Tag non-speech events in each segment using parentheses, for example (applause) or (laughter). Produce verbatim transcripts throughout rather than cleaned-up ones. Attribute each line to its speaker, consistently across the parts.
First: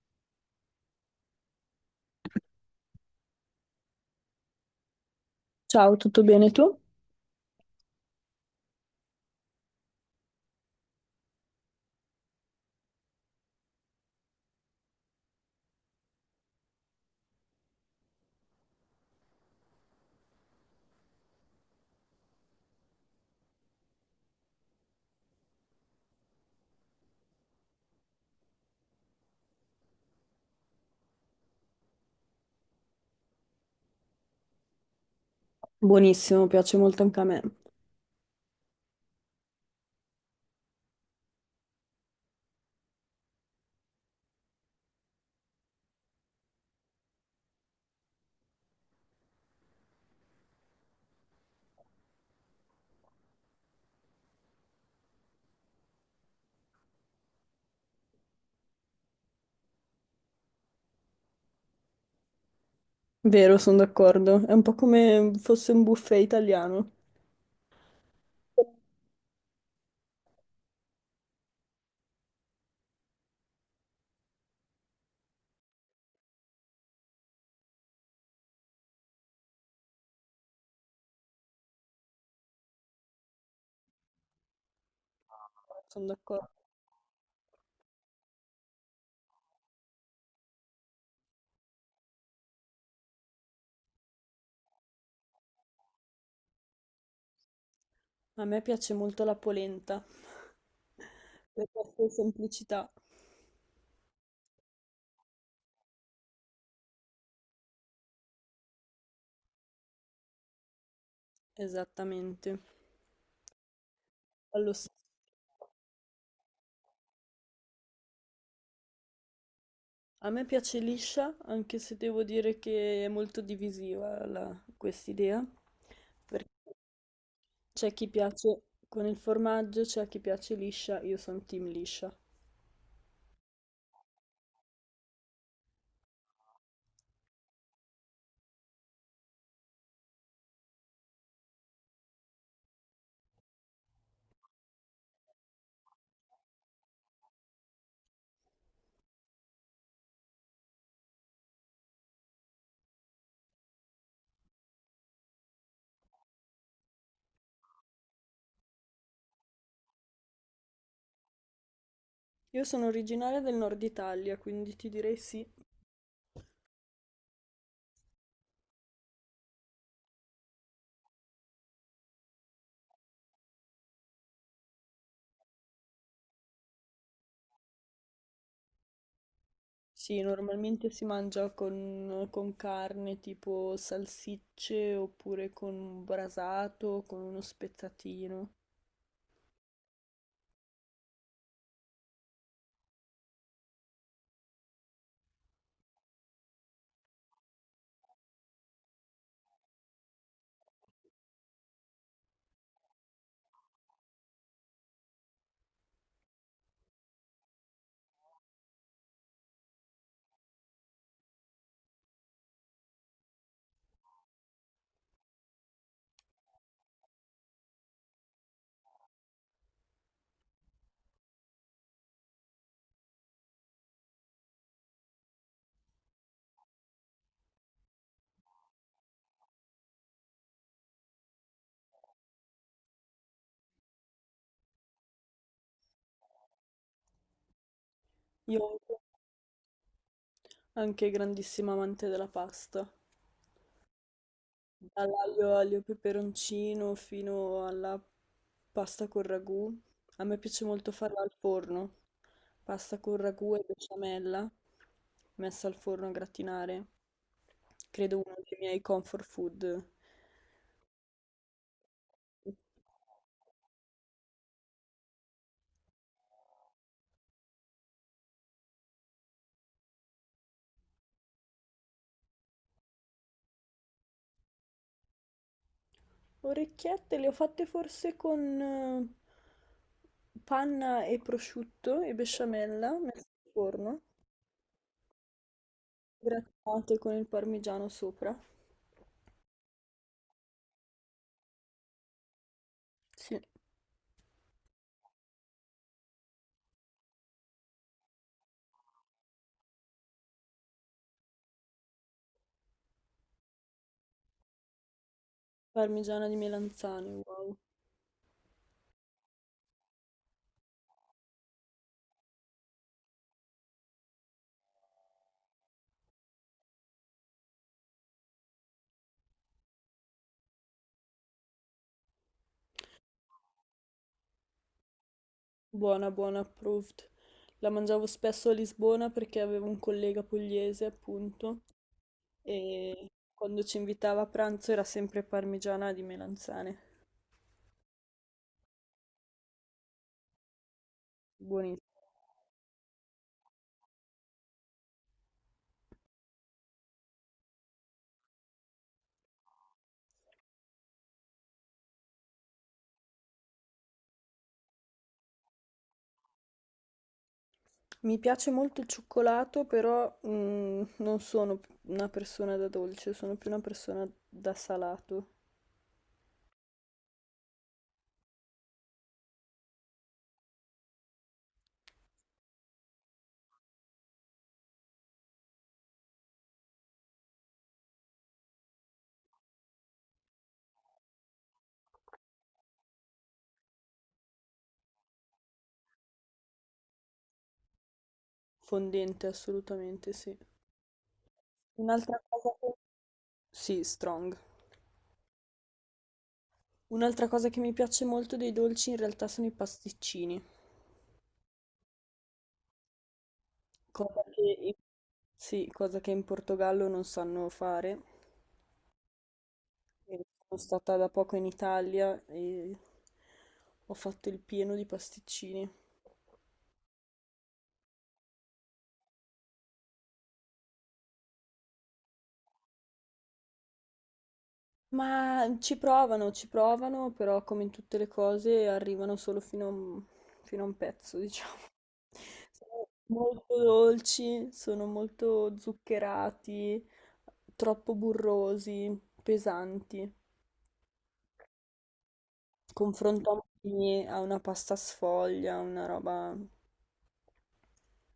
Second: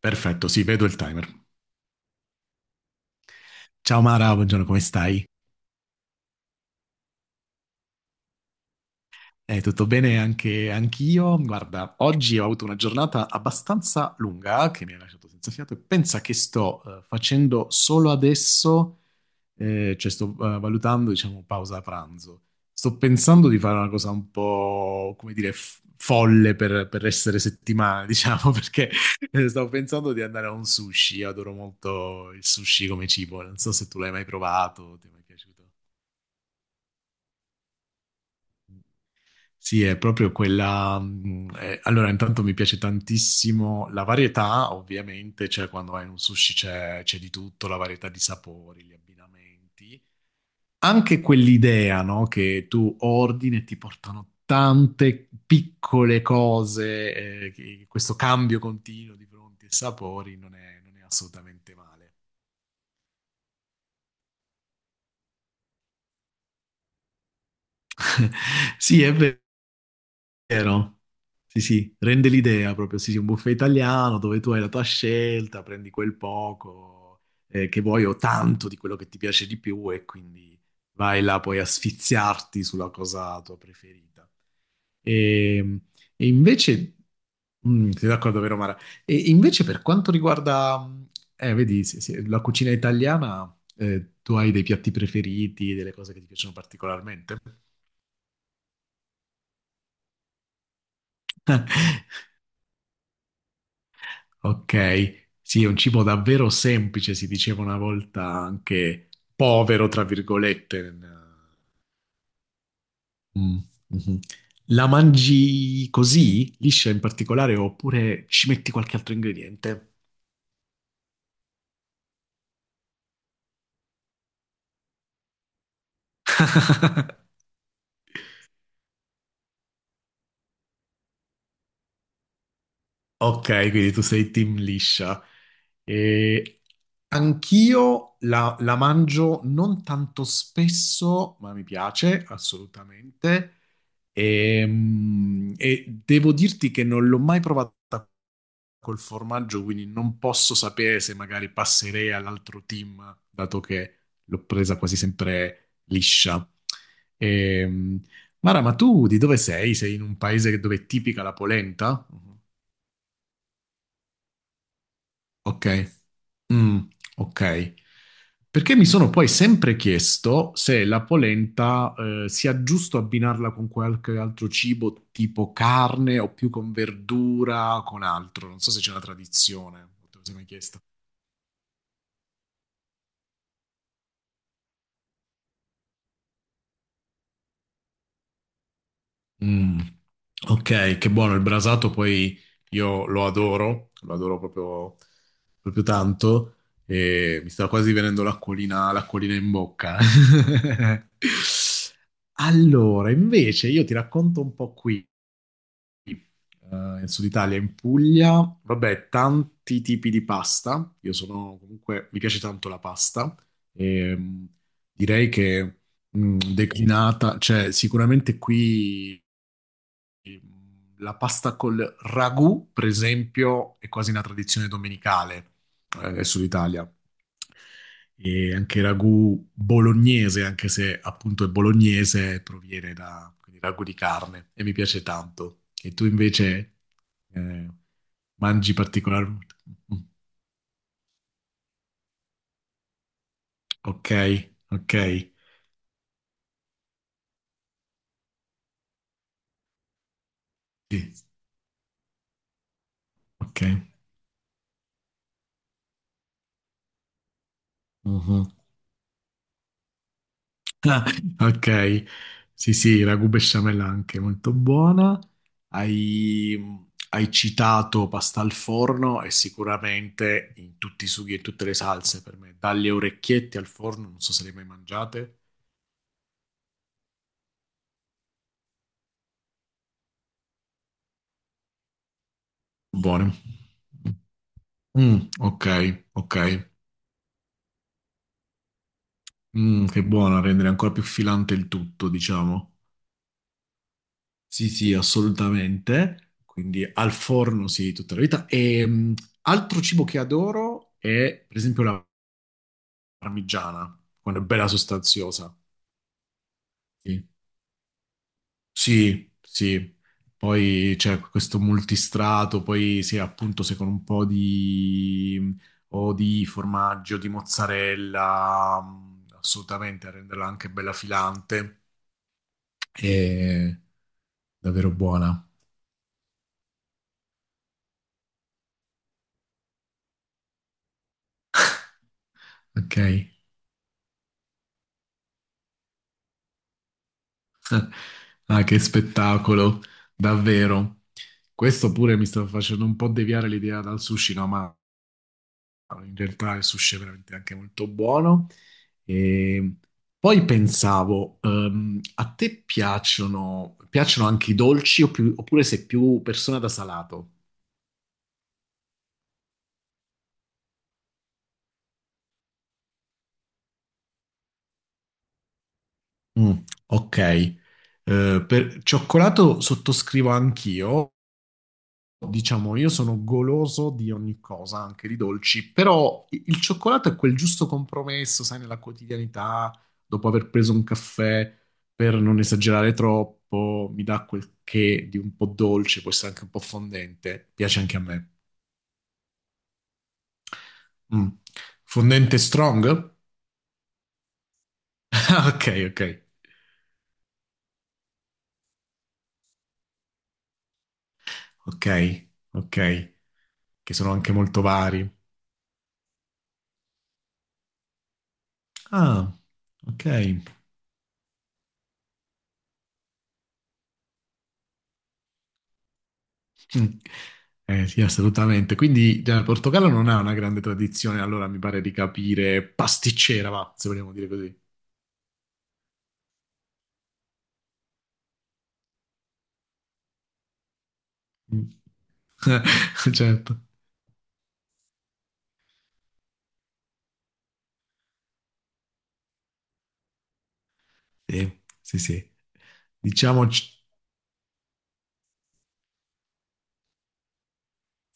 Speaker 1: Perfetto, sì, vedo il timer. Ciao Mara, buongiorno, come stai?
Speaker 2: Ciao, tutto bene tu?
Speaker 1: Eh, tutto bene anche anch'io? Guarda, oggi ho avuto una giornata abbastanza lunga che mi ha lasciato senza fiato e pensa che sto eh, facendo solo adesso, eh, cioè sto eh, valutando, diciamo, pausa pranzo. Sto pensando di fare una cosa un po', come dire, f- folle per, per essere settimana, (laughs) diciamo, perché eh, stavo pensando di andare a un sushi. Io adoro molto il sushi come cibo, non so se tu l'hai mai provato, ti è mai piaciuto.
Speaker 2: Buonissimo, piace molto anche a me.
Speaker 1: Sì, è proprio quella. Mh, eh, allora, intanto mi piace tantissimo la varietà, ovviamente, cioè quando vai in un sushi c'è c'è di tutto, la varietà di sapori, gli abbinamenti. Anche quell'idea, no? Che tu ordini e ti portano tante piccole cose, eh, che- questo cambio continuo di pronti e sapori non è, non è assolutamente male.
Speaker 2: Vero, sono d'accordo. È un po' come fosse un buffet italiano.
Speaker 1: (laughs) Sì, è vero. Vero? Sì, sì, rende l'idea proprio, sì, sì, un buffet italiano dove tu hai la tua scelta, prendi quel poco eh, che vuoi o tanto di quello che ti piace di più e quindi vai là poi a sfiziarti sulla cosa tua preferita. E,
Speaker 2: Sono
Speaker 1: e
Speaker 2: d'accordo.
Speaker 1: invece, mm, sei d'accordo, vero Mara? E invece per quanto riguarda, mm, eh, vedi, sì, sì, la cucina italiana, eh, tu hai dei piatti preferiti, delle cose che ti piacciono particolarmente?
Speaker 2: A me piace molto la polenta, per la sua
Speaker 1: (laughs)
Speaker 2: semplicità.
Speaker 1: Ok, sì, è un cibo davvero semplice, si diceva una volta anche povero, tra virgolette. nel-
Speaker 2: Esattamente.
Speaker 1: Mm, mhm.
Speaker 2: Allo
Speaker 1: La
Speaker 2: stesso.
Speaker 1: mangi così, liscia in particolare, oppure ci metti qualche altro ingrediente?
Speaker 2: A me piace liscia, anche se devo dire che è molto divisiva la- quest'idea, perché
Speaker 1: (laughs)
Speaker 2: c'è chi piace con il formaggio, c'è chi piace liscia, io sono team liscia.
Speaker 1: Ok, quindi tu sei team liscia. E anch'io la, la mangio non tanto spesso, ma mi piace assolutamente. E, mm, e devo dirti che non l'ho mai provata col formaggio, quindi non posso sapere se magari passerei all'altro team, dato che l'ho presa quasi sempre liscia. Ehm, Mara, ma tu di dove sei? Sei in un paese dove è tipica la polenta?
Speaker 2: Io sono originaria del nord Italia, quindi ti direi sì.
Speaker 1: Ok. Mm, ok. Perché mi sono poi sempre chiesto se la polenta, eh, sia giusto abbinarla con qualche altro cibo, tipo carne o più con verdura, con altro. Non so se c'è una tradizione. Te lo
Speaker 2: Sì,
Speaker 1: sei mai chiesto?
Speaker 2: normalmente si mangia con, con carne tipo salsicce oppure con un brasato, o con uno spezzatino.
Speaker 1: Mm. Ok, che buono il brasato, poi io lo adoro, lo adoro proprio, proprio tanto e mi sta quasi venendo l'acquolina, l'acquolina in bocca. (laughs) Allora, invece io ti racconto un po' qui, eh, in Sud Italia, in Puglia, vabbè, tanti tipi di pasta, io sono comunque, mi piace tanto la pasta e mm, direi che mm, declinata, cioè sicuramente qui... Sì, la pasta col ragù, per esempio, è quasi una tradizione domenicale eh, sull'Italia. E anche il ragù bolognese, anche se appunto è bolognese, proviene da quindi ragù di carne e mi piace tanto. E tu invece eh,
Speaker 2: Io
Speaker 1: mangi particolarmente?
Speaker 2: anche grandissima amante della pasta,
Speaker 1: Ok, ok,
Speaker 2: dall'aglio aglio peperoncino fino alla pasta con ragù. A me piace molto
Speaker 1: sì,
Speaker 2: farla al forno, pasta con ragù
Speaker 1: ok.
Speaker 2: e besciamella messa al forno a gratinare. Credo uno
Speaker 1: Mhm.
Speaker 2: dei miei comfort food.
Speaker 1: (laughs) Ah, ok, sì, sì, ragù besciamella anche molto buona. Hai, hai citato pasta al forno e sicuramente in tutti i sughi e tutte le salse per me, dalle orecchiette al forno, non so se le hai mai mangiate.
Speaker 2: Orecchiette le ho fatte forse con eh, panna e prosciutto e besciamella messe
Speaker 1: Buone.
Speaker 2: al forno,
Speaker 1: Mm, ok, ok.
Speaker 2: grattate con il parmigiano sopra.
Speaker 1: Mm, che buona, rendere ancora più filante il tutto, diciamo.
Speaker 2: Sì,
Speaker 1: Sì, sì, assolutamente. Quindi al forno, sì, tutta la vita. E mm, altro cibo che adoro è, per esempio, la parmigiana, quando è bella sostanziosa.
Speaker 2: parmigiana di melanzane,
Speaker 1: Sì.
Speaker 2: wow.
Speaker 1: Sì, sì. Poi c'è questo multistrato, poi sì, appunto, se con un po' di, o di formaggio, di mozzarella, mm, assolutamente, a renderla anche bella filante. E davvero buona,
Speaker 2: Buona, buona, approved. La mangiavo spesso a Lisbona perché avevo un collega pugliese, appunto,
Speaker 1: ok?
Speaker 2: e quando ci invitava a pranzo era sempre parmigiana di melanzane.
Speaker 1: (laughs) Ah, che spettacolo, davvero.
Speaker 2: Buonissimo.
Speaker 1: Questo pure mi sta facendo un po' deviare l'idea dal sushi, no? Ma no, in realtà il sushi è veramente anche molto buono. E poi pensavo, ehm, a te piacciono, piacciono anche i dolci o più- oppure sei più persona da salato?
Speaker 2: Mi piace molto il cioccolato, però mm, non sono p- una persona da dolce, sono più una persona da salato.
Speaker 1: Mm, ok, eh, per cioccolato sottoscrivo anch'io, diciamo, io sono goloso di ogni cosa, anche di dolci, però i- il cioccolato è quel giusto compromesso, sai, nella quotidianità, dopo aver preso un caffè, per non esagerare troppo, mi dà quel che di un po' dolce, può essere anche un po' fondente, piace anche a me.
Speaker 2: Fondente, assolutamente, sì.
Speaker 1: Mm.
Speaker 2: Un'altra
Speaker 1: Fondente
Speaker 2: cosa che...
Speaker 1: strong? (laughs)
Speaker 2: Sì, strong.
Speaker 1: Ah, ok, ok,
Speaker 2: Un'altra cosa che mi piace molto dei dolci in realtà sono i pasticcini,
Speaker 1: ok, ok, che sono
Speaker 2: cosa
Speaker 1: anche
Speaker 2: che
Speaker 1: molto
Speaker 2: in,
Speaker 1: vari.
Speaker 2: sì, cosa che in Portogallo non sanno fare.
Speaker 1: Ah, ok.
Speaker 2: E sono stata da poco in Italia e ho fatto il pieno di pasticcini.
Speaker 1: Mm. Eh, sì, assolutamente. Quindi già, il Portogallo non ha una grande tradizione, allora mi pare di capire pasticcera, va, se vogliamo dire così.
Speaker 2: Ma ci provano, ci provano, però come in tutte le cose arrivano solo fino a un, fino a un pezzo, diciamo.
Speaker 1: Mm.
Speaker 2: (laughs) Sono
Speaker 1: (laughs)
Speaker 2: molto
Speaker 1: Certo.
Speaker 2: dolci, sono molto zuccherati, troppo burrosi, pesanti.
Speaker 1: Sì, sì, sì. Diciamo, ci-
Speaker 2: Confrontati a una pasta sfoglia, una roba...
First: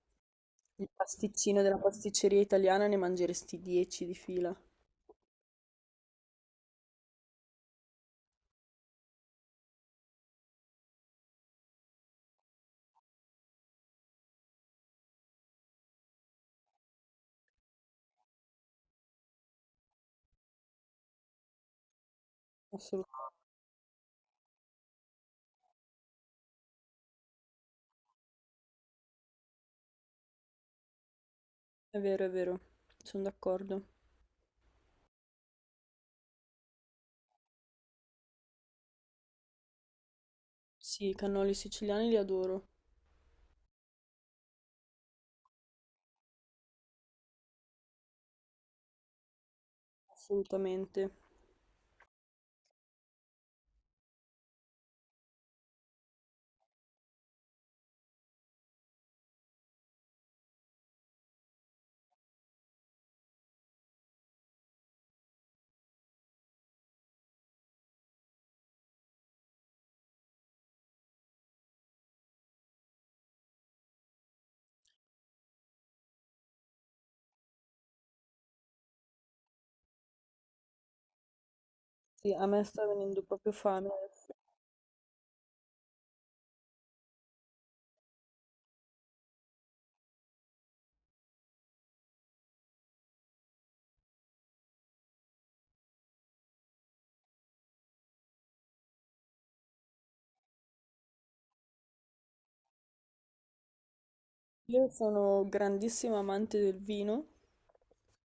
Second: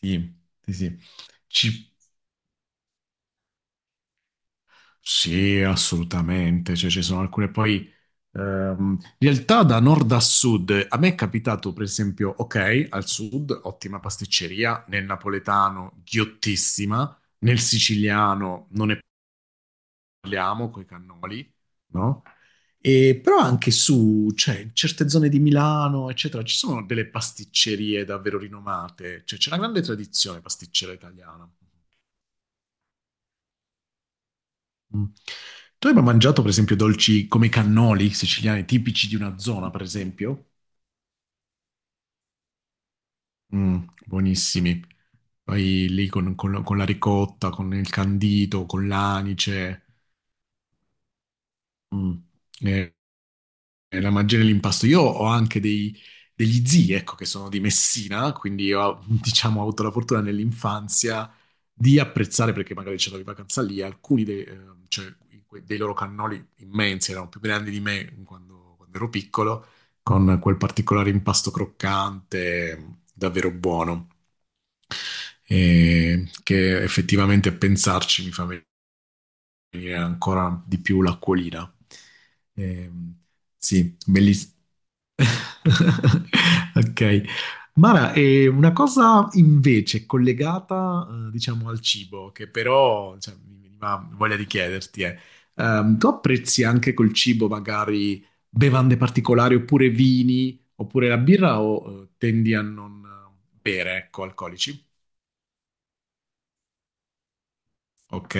Speaker 1: sì, sì,
Speaker 2: Il
Speaker 1: sì.
Speaker 2: pasticcino della
Speaker 1: Ci-
Speaker 2: pasticceria italiana ne mangeresti dieci di fila.
Speaker 1: sì, assolutamente. Cioè, ci sono alcune poi... ehm, in realtà da nord a sud, a me è capitato, per esempio, ok, al sud, ottima pasticceria, nel napoletano, ghiottissima, nel siciliano non è parliamo coi cannoli, no? E
Speaker 2: Assolutamente.
Speaker 1: però anche su, cioè, in certe zone di Milano, eccetera, ci sono delle pasticcerie davvero rinomate, cioè c'è una grande tradizione pasticcera italiana.
Speaker 2: È vero, è vero, sono d'accordo.
Speaker 1: Mm. Tu hai mai mangiato, per esempio, dolci come i cannoli siciliani, tipici di una zona, per esempio?
Speaker 2: Sì, i cannoli siciliani li adoro,
Speaker 1: Mm, buonissimi. Poi lì con, con- con la ricotta, con il candito, con l'anice.
Speaker 2: assolutamente.
Speaker 1: Mm. Eh, Eh, La magia nell'impasto. Io ho anche dei- degli zii, ecco, che sono di Messina, quindi io, ho, (laughs) diciamo, ho avuto la fortuna nell'infanzia di apprezzare, perché magari c'era in vacanza lì, alcuni dei, eh, cioè, que- dei loro cannoli immensi, erano più grandi di me quando, quando ero piccolo, con quel particolare impasto croccante, ehm, davvero buono, eh, che effettivamente a pensarci mi fa e ancora di più l'acquolina.
Speaker 2: Sì, a me sta
Speaker 1: Ehm,
Speaker 2: venendo proprio fame
Speaker 1: sì,
Speaker 2: adesso.
Speaker 1: bellissimo. (laughs) Ok. Mara, è una cosa invece collegata, eh, diciamo, al cibo, che però, cioè, mi veniva voglia di chiederti, è, ehm, tu apprezzi anche col cibo magari bevande particolari oppure vini, oppure la birra o eh, tendi a non eh, bere, ecco, alcolici?
Speaker 2: Io sono grandissima amante del vino,
Speaker 1: Ok,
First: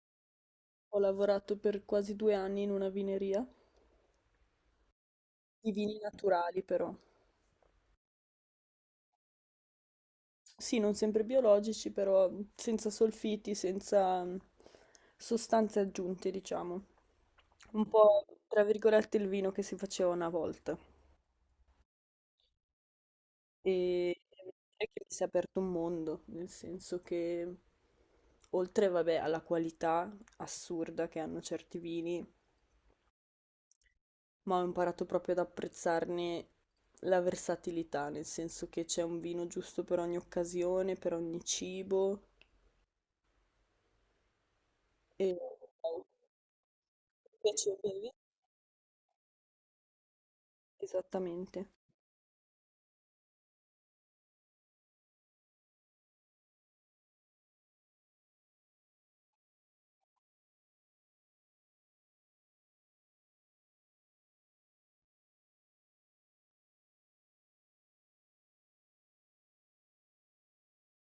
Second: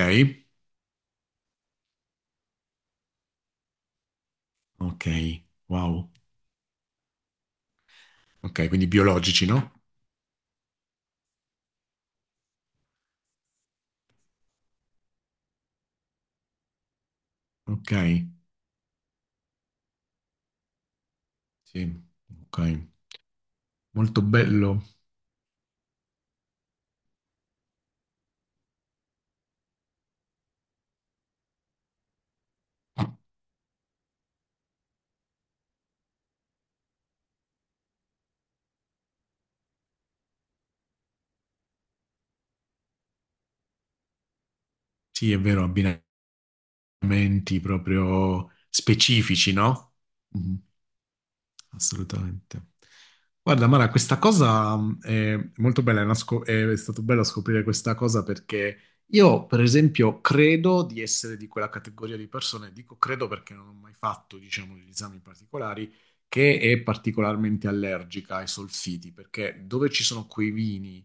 Speaker 2: ho lavorato per quasi due anni in una vineria,
Speaker 1: ok,
Speaker 2: di vini
Speaker 1: wow.
Speaker 2: naturali però.
Speaker 1: Ok, quindi biologici, no?
Speaker 2: Sì, non sempre biologici, però senza solfiti, senza mm, sostanze aggiunte, diciamo. Un
Speaker 1: Ok,
Speaker 2: po', tra virgolette, il vino che si faceva una volta.
Speaker 1: sì, ok.
Speaker 2: E
Speaker 1: Molto
Speaker 2: devo
Speaker 1: bello.
Speaker 2: dire che mi si è aperto un mondo, nel senso che oltre, vabbè, alla qualità assurda che hanno certi vini, ma ho imparato proprio ad apprezzarne la versatilità, nel senso che c'è un vino giusto per ogni occasione, per ogni cibo.
Speaker 1: Sì,
Speaker 2: E
Speaker 1: è vero, abbinamenti
Speaker 2: invece per lì,
Speaker 1: proprio specifici, no? Mhm,
Speaker 2: esattamente.
Speaker 1: assolutamente. Guarda, Mara, questa cosa mh, è molto bella, è, una scop- è stato bello scoprire questa cosa perché io, per esempio, credo di essere di quella categoria di persone, dico credo perché non ho mai fatto, diciamo, degli esami particolari, che è particolarmente allergica ai solfiti, perché dove ci sono quei vini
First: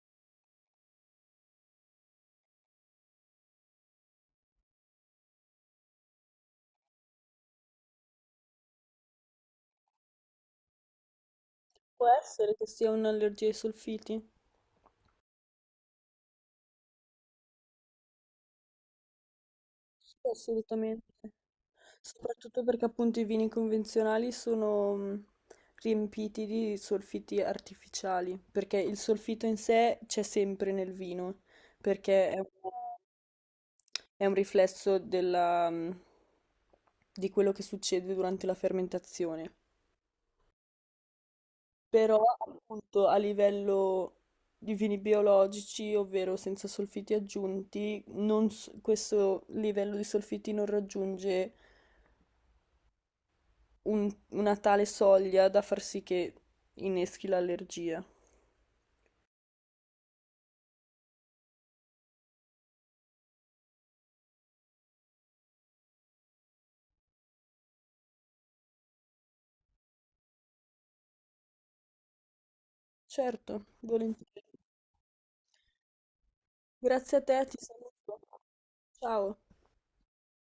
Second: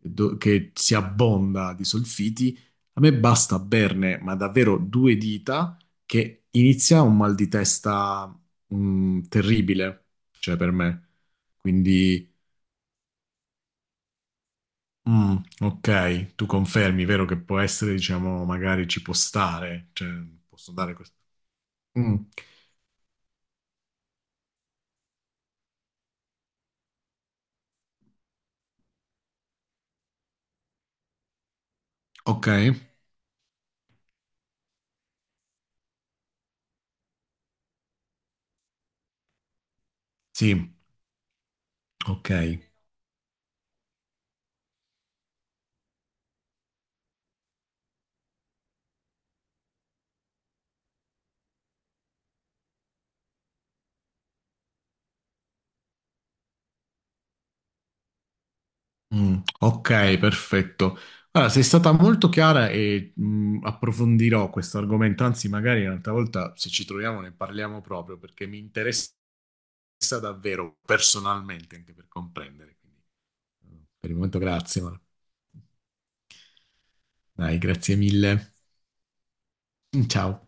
Speaker 1: do- che si abbonda di solfiti, a me basta berne, ma davvero due dita, che inizia un mal di testa mm, terribile, cioè per me.
Speaker 2: Può
Speaker 1: Quindi,
Speaker 2: essere che sia un'allergia ai solfiti?
Speaker 1: mm, ok, tu confermi, vero che può essere, diciamo, magari ci può stare, cioè
Speaker 2: Sì,
Speaker 1: posso dare
Speaker 2: assolutamente.
Speaker 1: questo. Mm,
Speaker 2: Soprattutto perché appunto i vini convenzionali sono mh, riempiti di solfiti artificiali, perché il solfito in sé c'è sempre nel vino, perché è un,
Speaker 1: ok,
Speaker 2: è un riflesso della, mh, di quello che succede durante la fermentazione.
Speaker 1: sì,
Speaker 2: Però
Speaker 1: ok.
Speaker 2: appunto a livello di vini biologici, ovvero senza solfiti aggiunti, non s- questo livello di solfiti non raggiunge un- una tale soglia da far sì che inneschi l'allergia.
Speaker 1: Mm, ok, perfetto. Allora, sei stata molto chiara e mm, approfondirò questo argomento, anzi magari un'altra volta se ci troviamo ne parliamo proprio perché mi interessa davvero personalmente anche per comprendere. Quindi,
Speaker 2: Certo,
Speaker 1: mm, per il momento
Speaker 2: volentieri.
Speaker 1: grazie, ma
Speaker 2: Grazie a te, ti
Speaker 1: dai, grazie
Speaker 2: saluto.
Speaker 1: mille.
Speaker 2: Ciao.
Speaker 1: (laughs) Ciao.